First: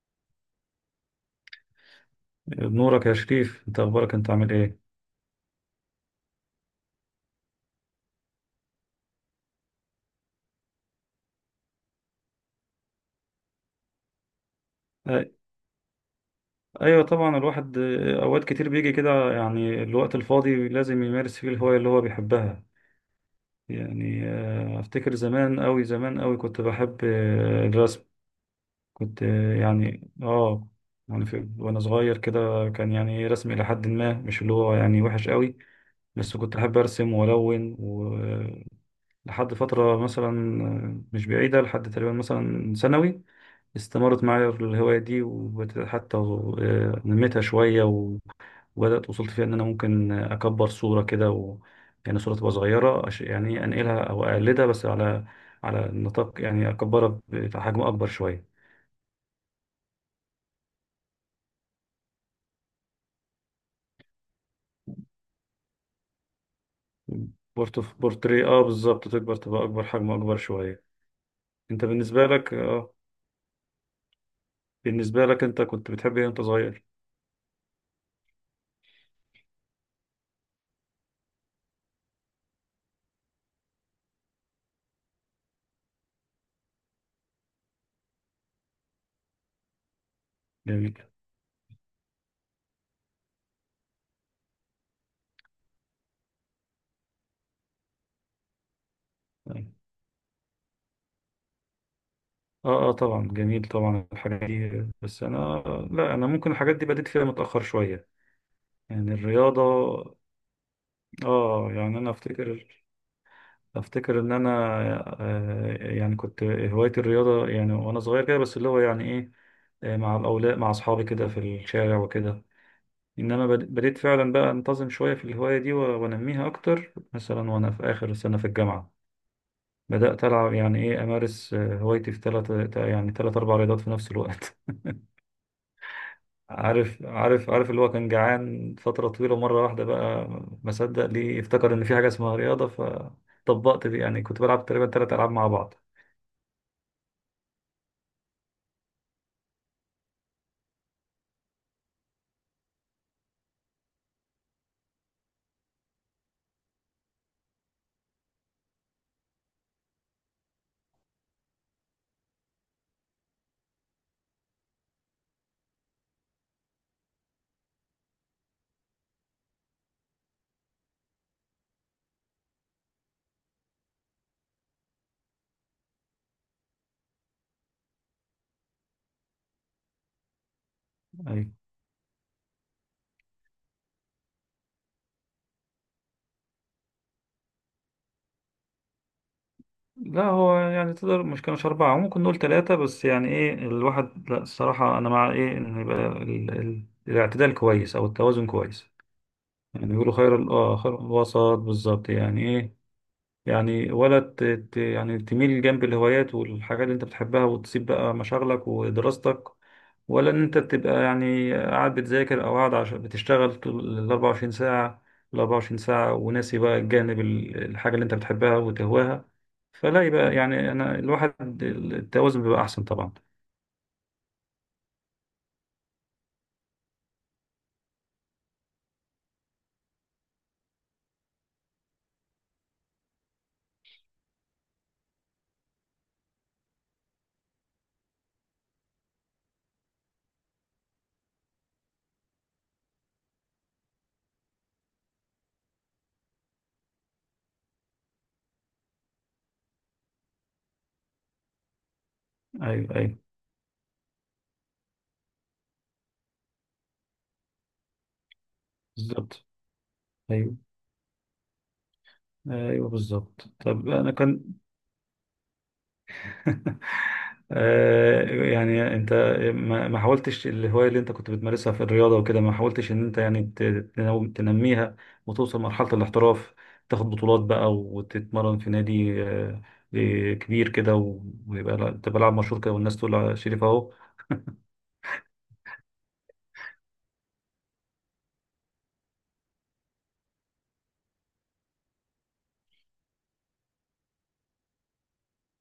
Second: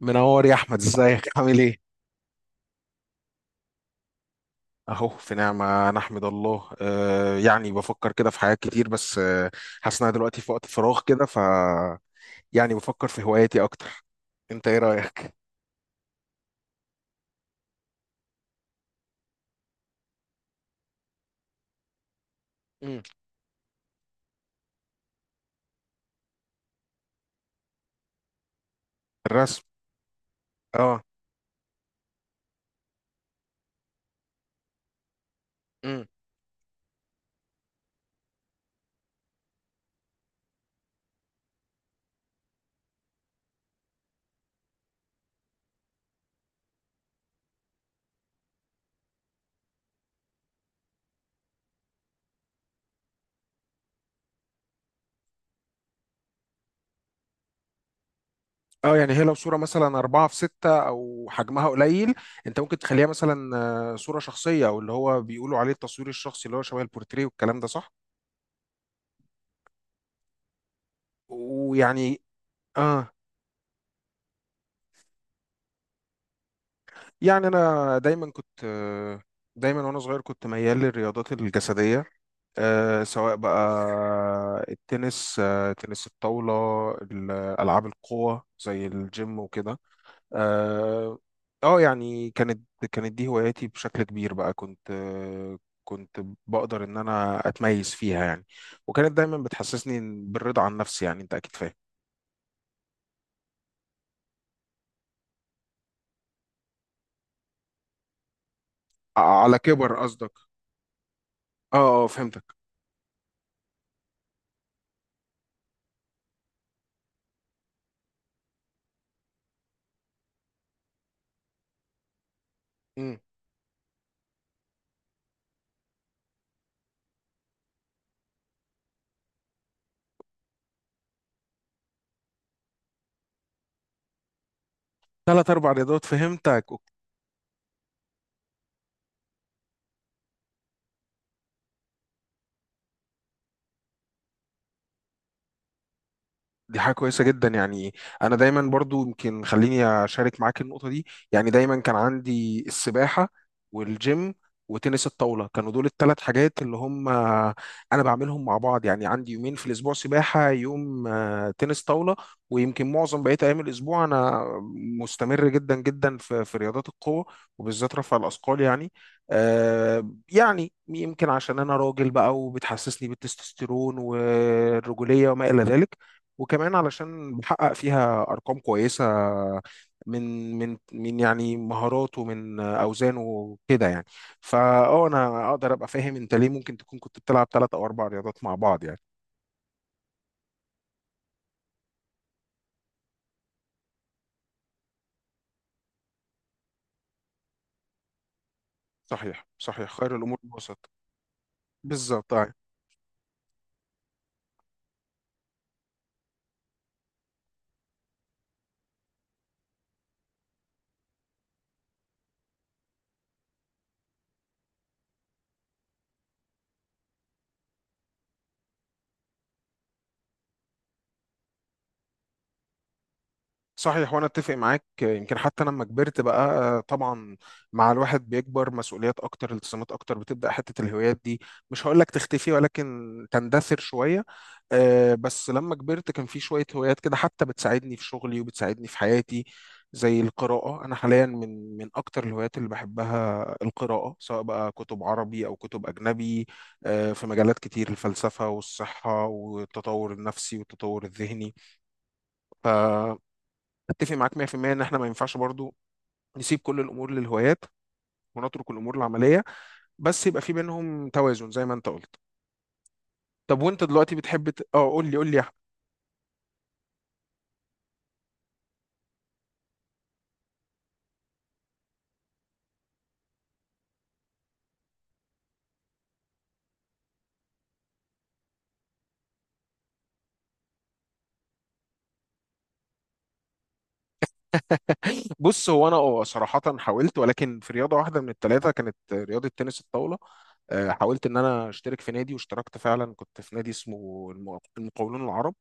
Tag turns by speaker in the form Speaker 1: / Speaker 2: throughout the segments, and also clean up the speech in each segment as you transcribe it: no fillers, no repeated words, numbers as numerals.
Speaker 1: منور يا احمد، ازيك عامل ايه؟
Speaker 2: بنورك يا شريف، انت اخبارك، انت عامل ايه؟
Speaker 1: اهو في نعمه نحمد الله. يعني بفكر كده في حاجات كتير، بس حاسس إن أنا دلوقتي في وقت فراغ كده يعني بفكر في هواياتي اكتر. انت ايه رايك؟
Speaker 2: أي- ايوه طبعا الواحد اوقات كتير بيجي كده، يعني الوقت الفاضي لازم يمارس فيه الهواية اللي هو بيحبها.
Speaker 1: مم.
Speaker 2: يعني افتكر زمان قوي زمان قوي كنت بحب الرسم. كنت
Speaker 1: الرسم.
Speaker 2: يعني
Speaker 1: اه.
Speaker 2: يعني في وانا صغير كده، كان يعني رسم الى حد ما، مش اللي هو يعني وحش قوي.
Speaker 1: مم.
Speaker 2: بس كنت احب ارسم والون، ولحد فترة مثلا مش بعيدة، لحد تقريبا مثلا ثانوي. استمرت معايا في الهواية دي، وحتى نميتها شوية وبدأت، وصلت فيها إن أنا ممكن أكبر صورة كده يعني صورة تبقى صغيرة، يعني أنقلها أو أقلدها، بس على نطاق، يعني أكبرها بحجم أكبر شوية.
Speaker 1: اه، يعني هي لو صوره مثلا أربعة في ستة أو حجمها قليل، أنت ممكن تخليها مثلا صورة شخصية، أو اللي هو بيقولوا عليه التصوير الشخصي اللي هو شبه البورتريه والكلام ده، صح؟
Speaker 2: في بورتري، بالظبط، تكبر تبقى أكبر، حجم أكبر شوية. أنت
Speaker 1: ويعني
Speaker 2: بالنسبة لك،
Speaker 1: اه،
Speaker 2: بالنسبة لك أنت كنت بتحب إيه وأنت صغير؟
Speaker 1: يعني انا دايما كنت، دايما وانا صغير كنت ميال للرياضات الجسديه، سواء بقى التنس، تنس الطاوله، ال- العاب القوه زي الجيم وكده.
Speaker 2: جميل.
Speaker 1: اه. يعني كانت دي هواياتي بشكل كبير. بقى كنت كنت بقدر ان انا اتميز فيها يعني. وكانت دايما بتحسسني بالرضا عن نفسي، يعني انت اكيد فاهم.
Speaker 2: اه، اه طبعا جميل، طبعا الحاجات دي، بس انا، لا انا ممكن الحاجات دي بديت فيها متأخر شوية، يعني
Speaker 1: على
Speaker 2: الرياضة.
Speaker 1: كبر قصدك.
Speaker 2: اه
Speaker 1: اه
Speaker 2: يعني
Speaker 1: اه
Speaker 2: انا
Speaker 1: فهمتك.
Speaker 2: افتكر، ان انا يعني كنت هوايتي الرياضة يعني وانا صغير كده، بس اللي هو يعني ايه، مع الاولاد، مع اصحابي كده في الشارع وكده.
Speaker 1: مم.
Speaker 2: انما بديت فعلا بقى انتظم شوية في الهواية دي، وانميها اكتر، مثلا وانا في اخر سنة في الجامعة. بدأت ألعب، يعني إيه، أمارس هوايتي في ثلاث أربع رياضات في نفس الوقت.
Speaker 1: ثلاث اربع رياضات فهمتك.
Speaker 2: عارف، اللي هو كان جعان فترة طويلة مرة واحدة بقى، ما صدق ليه، افتكر إن في حاجة اسمها رياضة، فطبقت دي، يعني كنت بلعب تقريبا تلات ألعاب مع بعض.
Speaker 1: دي حاجة كويسة جدا يعني. أنا دايما برضو، يمكن خليني أشارك معاك النقطة دي. يعني دايما كان عندي السباحة والجيم وتنس الطاولة، كانوا دول الثلاث حاجات اللي هم أنا بعملهم مع بعض، يعني عندي يومين في الأسبوع سباحة، يوم تنس طاولة. ويمكن معظم بقية أيام الأسبوع أنا مستمر جدا جدا في رياضات القوة، وبالذات رفع الأثقال يعني. يعني يمكن عشان أنا راجل بقى، وبتحسسني بالتستوستيرون والرجولية وما إلى ذلك. وكمان علشان بحقق فيها ارقام كويسه، من
Speaker 2: أي،
Speaker 1: يعني مهاراته، من اوزانه كده يعني. فاه انا اقدر ابقى فاهم انت ليه ممكن تكون كنت بتلعب ثلاث او اربع رياضات مع بعض يعني.
Speaker 2: لا هو يعني تقدر، مش كانش أربعة، ممكن نقول تلاتة، بس يعني إيه الواحد، لا الصراحة أنا مع إيه إن يبقى الاعتدال كويس أو التوازن كويس.
Speaker 1: صحيح،
Speaker 2: يعني
Speaker 1: صحيح،
Speaker 2: بيقولوا
Speaker 1: خير
Speaker 2: خير
Speaker 1: الامور
Speaker 2: ال... آه
Speaker 1: الوسط،
Speaker 2: خير الوسط، بالظبط
Speaker 1: بالظبط
Speaker 2: يعني
Speaker 1: آه.
Speaker 2: إيه. يعني ولا يعني تميل جنب الهوايات والحاجات اللي أنت بتحبها، وتسيب بقى مشاغلك ودراستك، ولا ان انت بتبقى يعني قاعد بتذاكر، او قاعد عشان بتشتغل طول ال 24 ساعة، ال 24 ساعة، وناسي بقى الحاجة اللي انت بتحبها وتهواها. فلا، يبقى يعني انا الواحد التوازن بيبقى احسن طبعا.
Speaker 1: صحيح، وانا اتفق معاك. يمكن حتى لما كبرت بقى طبعا، مع الواحد بيكبر مسؤوليات اكتر، التزامات اكتر، بتبدا حته الهوايات دي، مش هقول لك تختفي، ولكن تندثر شويه. بس لما كبرت كان في شويه هوايات كده حتى بتساعدني في شغلي وبتساعدني في حياتي، زي القراءه. انا حاليا من اكتر الهوايات اللي بحبها القراءه، سواء بقى كتب عربي او كتب اجنبي، في مجالات كتير، الفلسفه والصحه والتطور النفسي والتطور الذهني.
Speaker 2: ايوه، ايوه
Speaker 1: اتفق معاك 100% ان احنا ما ينفعش برضو نسيب كل الامور للهوايات، ونترك الامور العمليه.
Speaker 2: بالظبط.
Speaker 1: بس يبقى في
Speaker 2: ايوه،
Speaker 1: بينهم توازن زي ما انت قلت.
Speaker 2: ايوه بالظبط.
Speaker 1: طب وانت
Speaker 2: طب انا
Speaker 1: دلوقتي بتحب
Speaker 2: كان
Speaker 1: قول لي، قول لي يا أحمد.
Speaker 2: يعني انت، ما حاولتش الهواية اللي انت كنت بتمارسها في الرياضة وكده، ما حاولتش ان انت يعني تنميها، وتوصل مرحلة الاحتراف، تاخد بطولات بقى، وتتمرن في نادي كبير كده، ويبقى تبقى لاعب مشهور كده، والناس تقول على شريف اهو.
Speaker 1: بص هو انا اه صراحه حاولت، ولكن في رياضه واحده من الثلاثه كانت رياضه تنس الطاوله. حاولت ان انا اشترك في نادي، واشتركت فعلا، كنت في نادي اسمه المقاولون العرب،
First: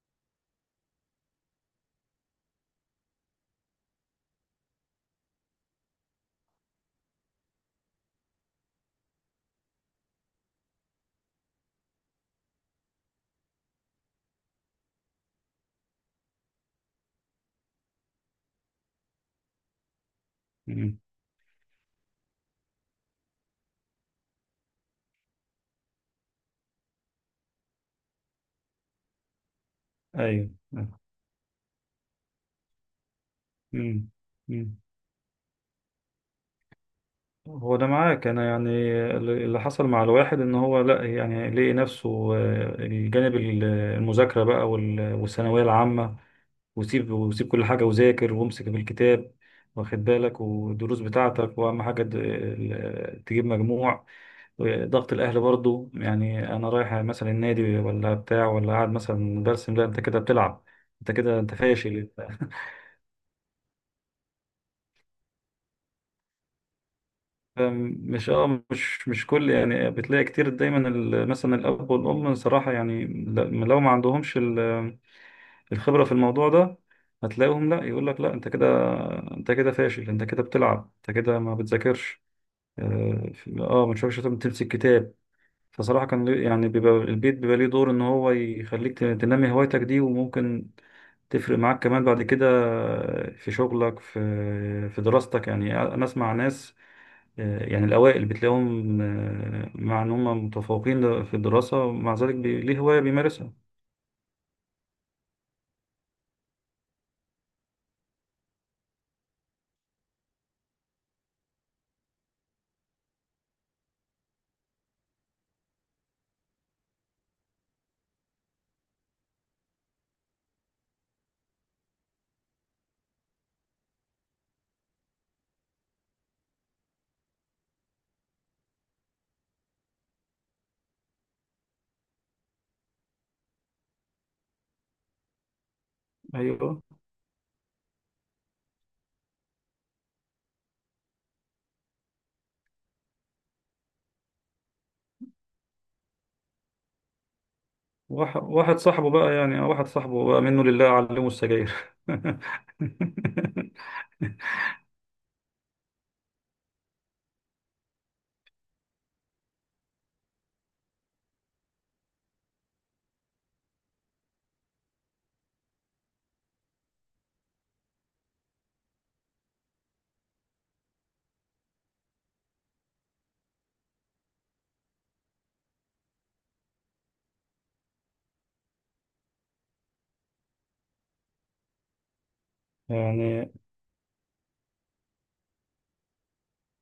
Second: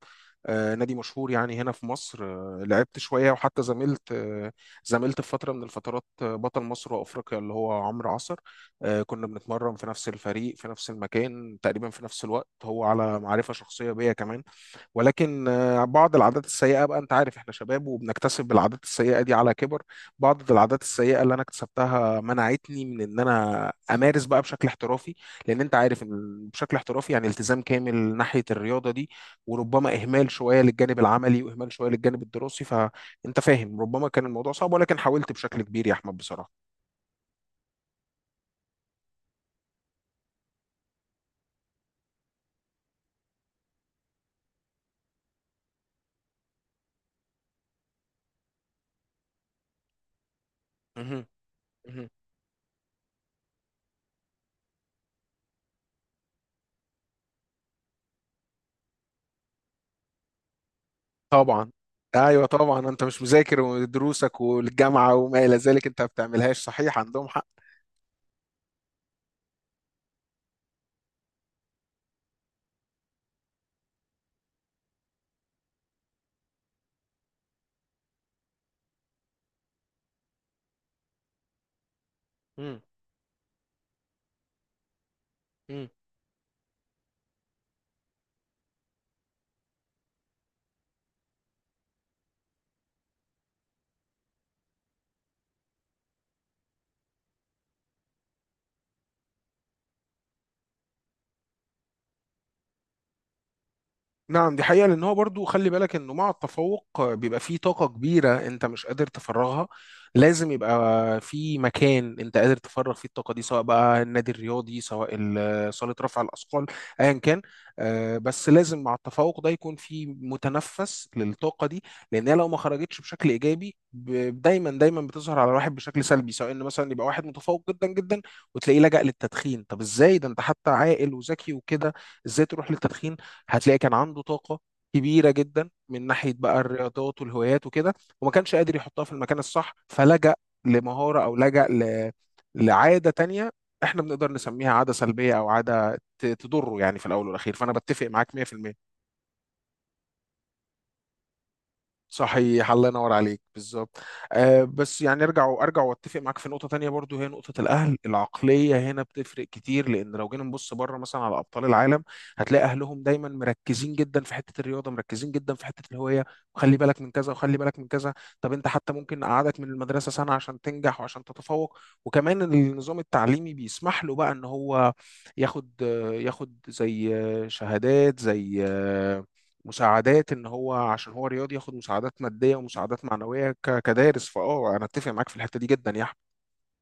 Speaker 1: نادي مشهور يعني هنا في مصر. لعبت شويه، وحتى زميلت في فتره من الفترات، بطل مصر وافريقيا، اللي هو عمرو عصر. كنا بنتمرن في نفس الفريق في نفس المكان تقريبا في نفس الوقت. هو على معرفه شخصيه بيا كمان. ولكن بعض العادات السيئة بقى، أنت عارف إحنا شباب وبنكتسب العادات السيئة دي على كبر. بعض العادات
Speaker 2: مم.
Speaker 1: السيئة اللي أنا اكتسبتها منعتني من إن أنا أمارس بقى بشكل احترافي. لأن أنت عارف إن بشكل احترافي يعني التزام كامل ناحية الرياضة دي، وربما إهمال
Speaker 2: ايوه.
Speaker 1: شوية للجانب العملي، وإهمال شوية للجانب الدراسي. فأنت فاهم ربما
Speaker 2: مم.
Speaker 1: كان الموضوع صعب،
Speaker 2: مم.
Speaker 1: ولكن حاولت بشكل كبير يا أحمد بصراحة.
Speaker 2: هو ده معاك، انا يعني اللي حصل مع الواحد ان هو، لا يعني لقي نفسه الجانب المذاكرة بقى والثانوية العامة، وسيب كل حاجة، وذاكر، وامسك في الكتاب، واخد بالك، والدروس
Speaker 1: مهم.
Speaker 2: بتاعتك، وأهم حاجة
Speaker 1: مهم.
Speaker 2: تجيب مجموع. ضغط الأهل برضو، يعني أنا رايح مثلا النادي ولا بتاع، ولا قاعد مثلا برسم، لا أنت كده بتلعب، أنت كده أنت
Speaker 1: طبعا.
Speaker 2: فاشل.
Speaker 1: ايوه طبعا، انت مش مذاكر ودروسك والجامعه وما الى ذلك، انت ما بتعملهاش، صحيح عندهم
Speaker 2: مش اه مش مش كل، يعني بتلاقي كتير دايما مثلا الأب والأم، صراحة يعني لو ما عندهمش الخبرة في الموضوع ده، هتلاقيهم، لا يقول لك لا انت كده، انت كده فاشل، انت كده بتلعب، انت كده ما بتذاكرش.
Speaker 1: حق.
Speaker 2: اه، ما تشربش شاي، تمسك كتاب.
Speaker 1: مم.
Speaker 2: فصراحة، يعني بيبقى البيت، بيبقى ليه دور ان هو يخليك تنمي هوايتك دي، وممكن تفرق معاك كمان بعد كده في شغلك، في دراستك. يعني انا اسمع ناس يعني الاوائل بتلاقيهم، مع ان هم متفوقين في الدراسة، مع ذلك ليه هواية بيمارسها.
Speaker 1: نعم، دي حقيقة. لأن هو برضو خلي بالك إنه مع التفوق بيبقى فيه طاقة كبيرة أنت مش قادر تفرغها. لازم يبقى في مكان أنت قادر تفرغ فيه الطاقة دي، سواء بقى النادي الرياضي، سواء صالة رفع الأثقال، أيا كان. بس لازم مع التفوق ده يكون في متنفس للطاقة دي. لأن هي لو ما خرجتش بشكل إيجابي دايما دايما بتظهر على الواحد بشكل سلبي. سواء إن مثلا يبقى واحد متفوق جدا جدا، وتلاقيه لجأ للتدخين. طب إزاي ده، أنت حتى عاقل وذكي وكده، إزاي تروح للتدخين؟ هتلاقي كان عنده طاقة كبيرة جدا من ناحية بقى
Speaker 2: ايوه.
Speaker 1: الرياضات والهوايات وكده، وما كانش قادر يحطها في المكان الصح، فلجأ لمهارة، أو لجأ لعادة تانية احنا بنقدر نسميها عادة سلبية، أو عادة تضره يعني في الأول والأخير. فأنا بتفق معاك
Speaker 2: واحد
Speaker 1: مية في
Speaker 2: واحد
Speaker 1: المية.
Speaker 2: صاحبه بقى، يعني واحد صاحبه بقى منه لله، علمه السجاير
Speaker 1: صحيح، الله ينور عليك، بالظبط. آه، بس يعني ارجع، واتفق معاك في نقطه تانية برضو. هي نقطه الاهل، العقليه هنا بتفرق كتير. لان لو جينا نبص بره مثلا على ابطال العالم، هتلاقي اهلهم دايما مركزين جدا في حته الرياضه، مركزين جدا في حته الهوايه، وخلي بالك من كذا، وخلي بالك من كذا. طب انت حتى ممكن اقعدك من المدرسه سنه عشان تنجح وعشان تتفوق. وكمان النظام التعليمي بيسمح له بقى ان هو ياخد، ياخد زي شهادات، زي مساعدات. ان هو عشان هو رياضي ياخد مساعدات ماديه ومساعدات معنويه
Speaker 2: يعني
Speaker 1: كدارس. فاه انا اتفق معاك في الحته دي جدا يا احمد.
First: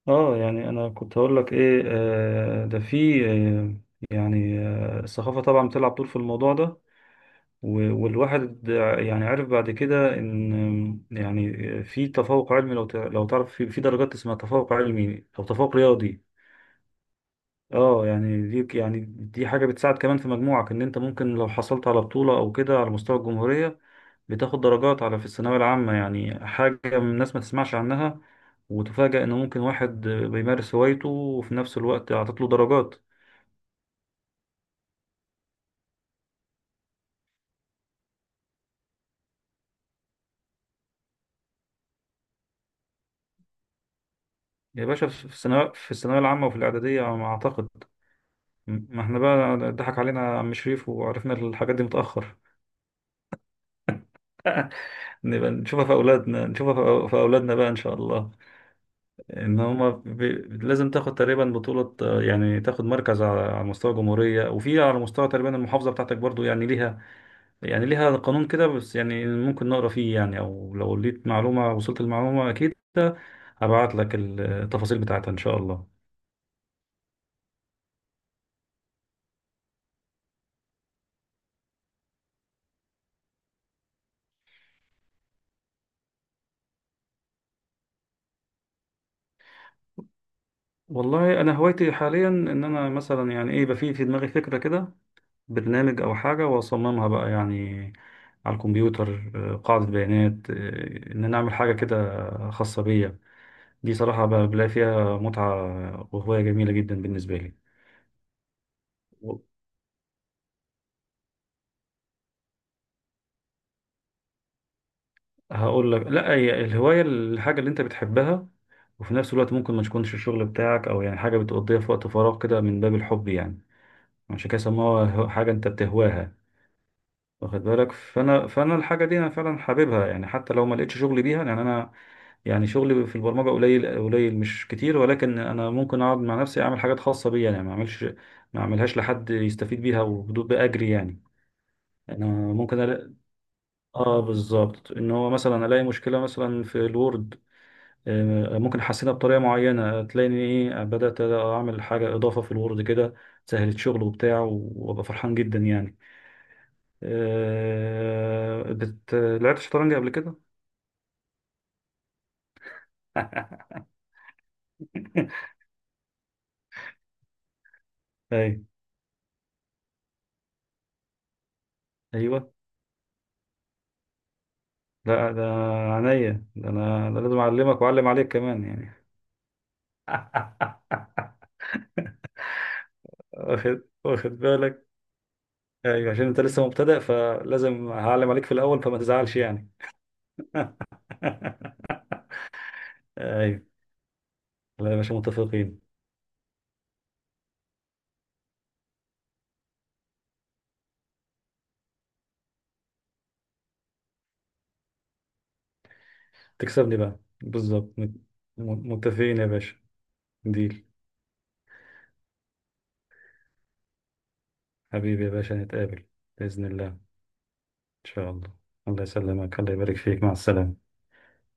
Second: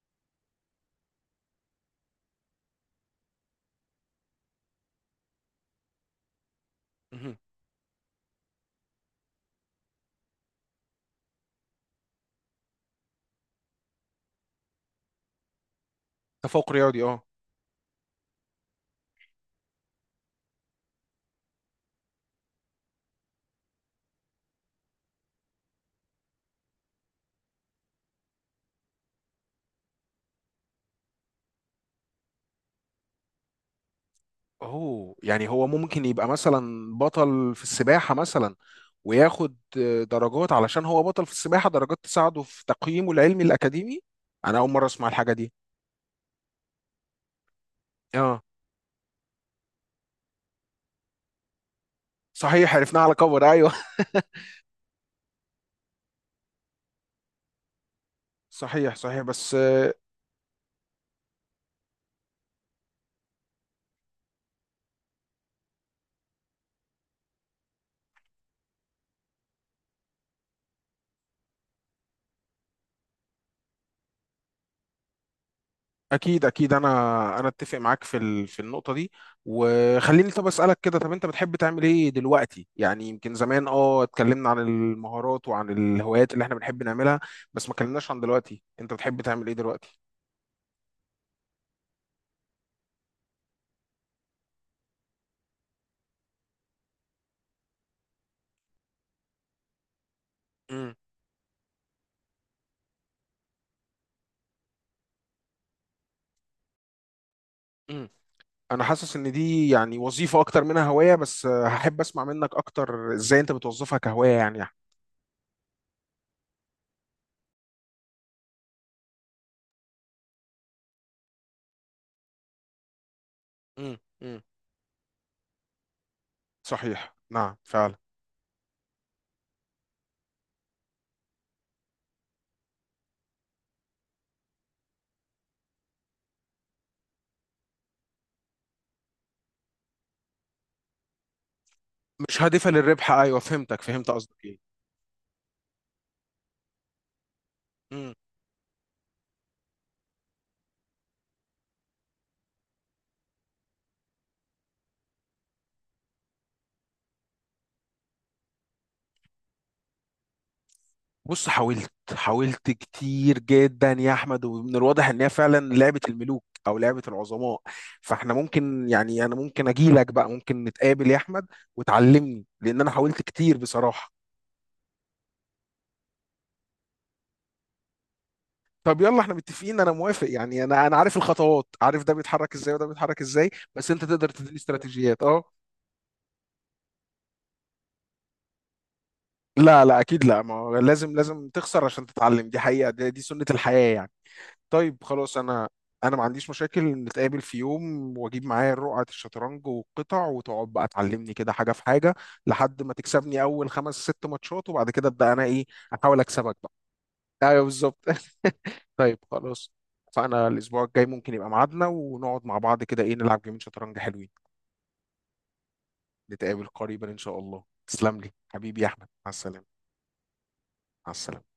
Speaker 2: اه يعني انا كنت هقول لك ايه، ده في يعني الثقافه طبعا بتلعب دور في الموضوع ده،
Speaker 1: مهم.
Speaker 2: والواحد يعني عرف بعد كده ان، يعني في تفوق علمي، لو تعرف في درجات اسمها تفوق علمي او تفوق رياضي.
Speaker 1: تفوق رياضي اه.
Speaker 2: اه يعني دي حاجه بتساعد كمان في مجموعك، ان انت ممكن لو حصلت على بطوله او كده على مستوى الجمهوريه، بتاخد درجات في الثانوية العامة. يعني حاجة من الناس ما تسمعش عنها، وتفاجأ إن ممكن واحد بيمارس هوايته وفي نفس الوقت عطت له درجات.
Speaker 1: اوه، يعني هو ممكن يبقى مثلا بطل في السباحه مثلا، وياخد درجات علشان هو بطل في السباحه، درجات تساعده في تقييمه العلمي الاكاديمي. انا اول مره
Speaker 2: يا
Speaker 1: اسمع
Speaker 2: باشا،
Speaker 1: الحاجه دي.
Speaker 2: في الثانوية العامة، وفي الإعدادية على ما أعتقد.
Speaker 1: اه.
Speaker 2: ما احنا بقى ضحك علينا عم شريف، وعرفنا الحاجات دي متأخر
Speaker 1: صحيح، عرفناها على كبر ايوه.
Speaker 2: نبقى نشوفها في أولادنا، نشوفها في أولادنا بقى، إن شاء الله.
Speaker 1: صحيح صحيح بس.
Speaker 2: إن هما لازم تاخد تقريبا بطولة، يعني تاخد مركز على مستوى الجمهورية، وفي على مستوى تقريبا المحافظة بتاعتك برضو، يعني ليها، يعني ليها قانون كده، بس يعني ممكن نقرا فيه، يعني او لو لقيت معلومة، وصلت المعلومة، اكيد هبعت لك التفاصيل بتاعتها ان شاء الله.
Speaker 1: اكيد اكيد. انا اتفق معاك في في النقطه دي. وخليني طب اسالك كده، طب انت بتحب تعمل ايه دلوقتي؟ يعني يمكن زمان اه اتكلمنا عن المهارات وعن الهوايات اللي احنا بنحب نعملها، بس ما اتكلمناش عن دلوقتي انت بتحب تعمل ايه دلوقتي.
Speaker 2: والله انا هوايتي حاليا، ان انا مثلا يعني ايه، يبقى في دماغي فكرة كده، برنامج او حاجة، واصممها بقى يعني، على الكمبيوتر، قاعدة بيانات،
Speaker 1: امم.
Speaker 2: ان انا اعمل حاجة كده خاصة بيا. دي صراحة بلاقي فيها متعة، وهواية جميلة جدا بالنسبة لي.
Speaker 1: امم. انا حاسس ان دي يعني وظيفه اكتر منها هوايه، بس هحب اسمع منك اكتر ازاي انت بتوظفها كهوايه يعني
Speaker 2: هقول لك، لا، هي الهواية الحاجة اللي انت بتحبها، وفي نفس الوقت ممكن ما تكونش الشغل بتاعك، او يعني حاجة بتقضيها في وقت فراغ كده من باب الحب يعني.
Speaker 1: امم. امم.
Speaker 2: عشان كده سموها حاجة انت بتهواها،
Speaker 1: صحيح، نعم
Speaker 2: واخد بالك؟
Speaker 1: فعلا.
Speaker 2: فانا الحاجة دي انا فعلا حاببها، يعني حتى لو ما لقيتش شغل بيها، يعني انا، يعني شغلي في البرمجة قليل قليل، مش كتير، ولكن انا ممكن اقعد مع نفسي، اعمل حاجات خاصة بيا يعني، ما اعملهاش لحد يستفيد بيها وبدون بأجري يعني. انا
Speaker 1: مش هادفه
Speaker 2: ممكن
Speaker 1: للربح،
Speaker 2: ألاقي،
Speaker 1: ايوه فهمتك، فهمت
Speaker 2: اه
Speaker 1: قصدك ايه.
Speaker 2: بالظبط، ان هو مثلا الاقي مشكله مثلا في الوورد، ممكن احسنها بطريقه معينه، تلاقيني ايه، بدات اعمل حاجه اضافه في الوورد كده، سهلت شغل وبتاع، وابقى فرحان جدا يعني. لعبت شطرنج قبل كده؟
Speaker 1: بص حاولت كتير جدا يا احمد، ومن الواضح ان هي فعلا لعبه الملوك او لعبه العظماء. فاحنا
Speaker 2: اي.
Speaker 1: ممكن، يعني انا ممكن اجي لك بقى، ممكن نتقابل يا احمد وتعلمني،
Speaker 2: ايوه.
Speaker 1: لان انا حاولت كتير بصراحه.
Speaker 2: لا، ده عينيا، ده انا، ده لازم اعلمك واعلم عليك كمان يعني.
Speaker 1: طب يلا احنا متفقين، انا موافق. يعني انا عارف الخطوات، عارف ده بيتحرك ازاي وده بيتحرك ازاي، بس انت تقدر
Speaker 2: واخد
Speaker 1: تديني
Speaker 2: بالك،
Speaker 1: استراتيجيات اه.
Speaker 2: ايوه عشان انت لسه مبتدئ، فلازم هعلم عليك في الاول، فما تزعلش يعني.
Speaker 1: لا لا اكيد لا، ما هو لازم لازم تخسر عشان تتعلم. دي حقيقه دي, سنه
Speaker 2: ايوه.
Speaker 1: الحياه يعني.
Speaker 2: لا يا
Speaker 1: طيب
Speaker 2: باشا،
Speaker 1: خلاص انا،
Speaker 2: متفقين.
Speaker 1: انا ما عنديش مشاكل، نتقابل في يوم واجيب معايا رقعة الشطرنج والقطع، وتقعد بقى تعلمني كده حاجة في حاجة لحد ما تكسبني اول خمس ست ماتشات. وبعد كده ابدا انا ايه، احاول اكسبك بقى.
Speaker 2: تكسبني بقى
Speaker 1: ايوه
Speaker 2: بالظبط،
Speaker 1: بالظبط. طيب
Speaker 2: متفقين يا
Speaker 1: خلاص.
Speaker 2: باشا.
Speaker 1: فانا الاسبوع
Speaker 2: ديل
Speaker 1: الجاي ممكن يبقى ميعادنا، ونقعد مع بعض كده ايه، نلعب جيمين شطرنج حلوين.
Speaker 2: حبيبي يا باشا، نتقابل. بإذن
Speaker 1: نتقابل
Speaker 2: الله، إن
Speaker 1: قريبا ان شاء الله. تسلم
Speaker 2: شاء
Speaker 1: لي
Speaker 2: الله.
Speaker 1: حبيبي يا
Speaker 2: الله
Speaker 1: احمد. مع
Speaker 2: يسلمك،
Speaker 1: السلامة.
Speaker 2: الله يبارك فيك، مع السلامة.
Speaker 1: مع السلامة.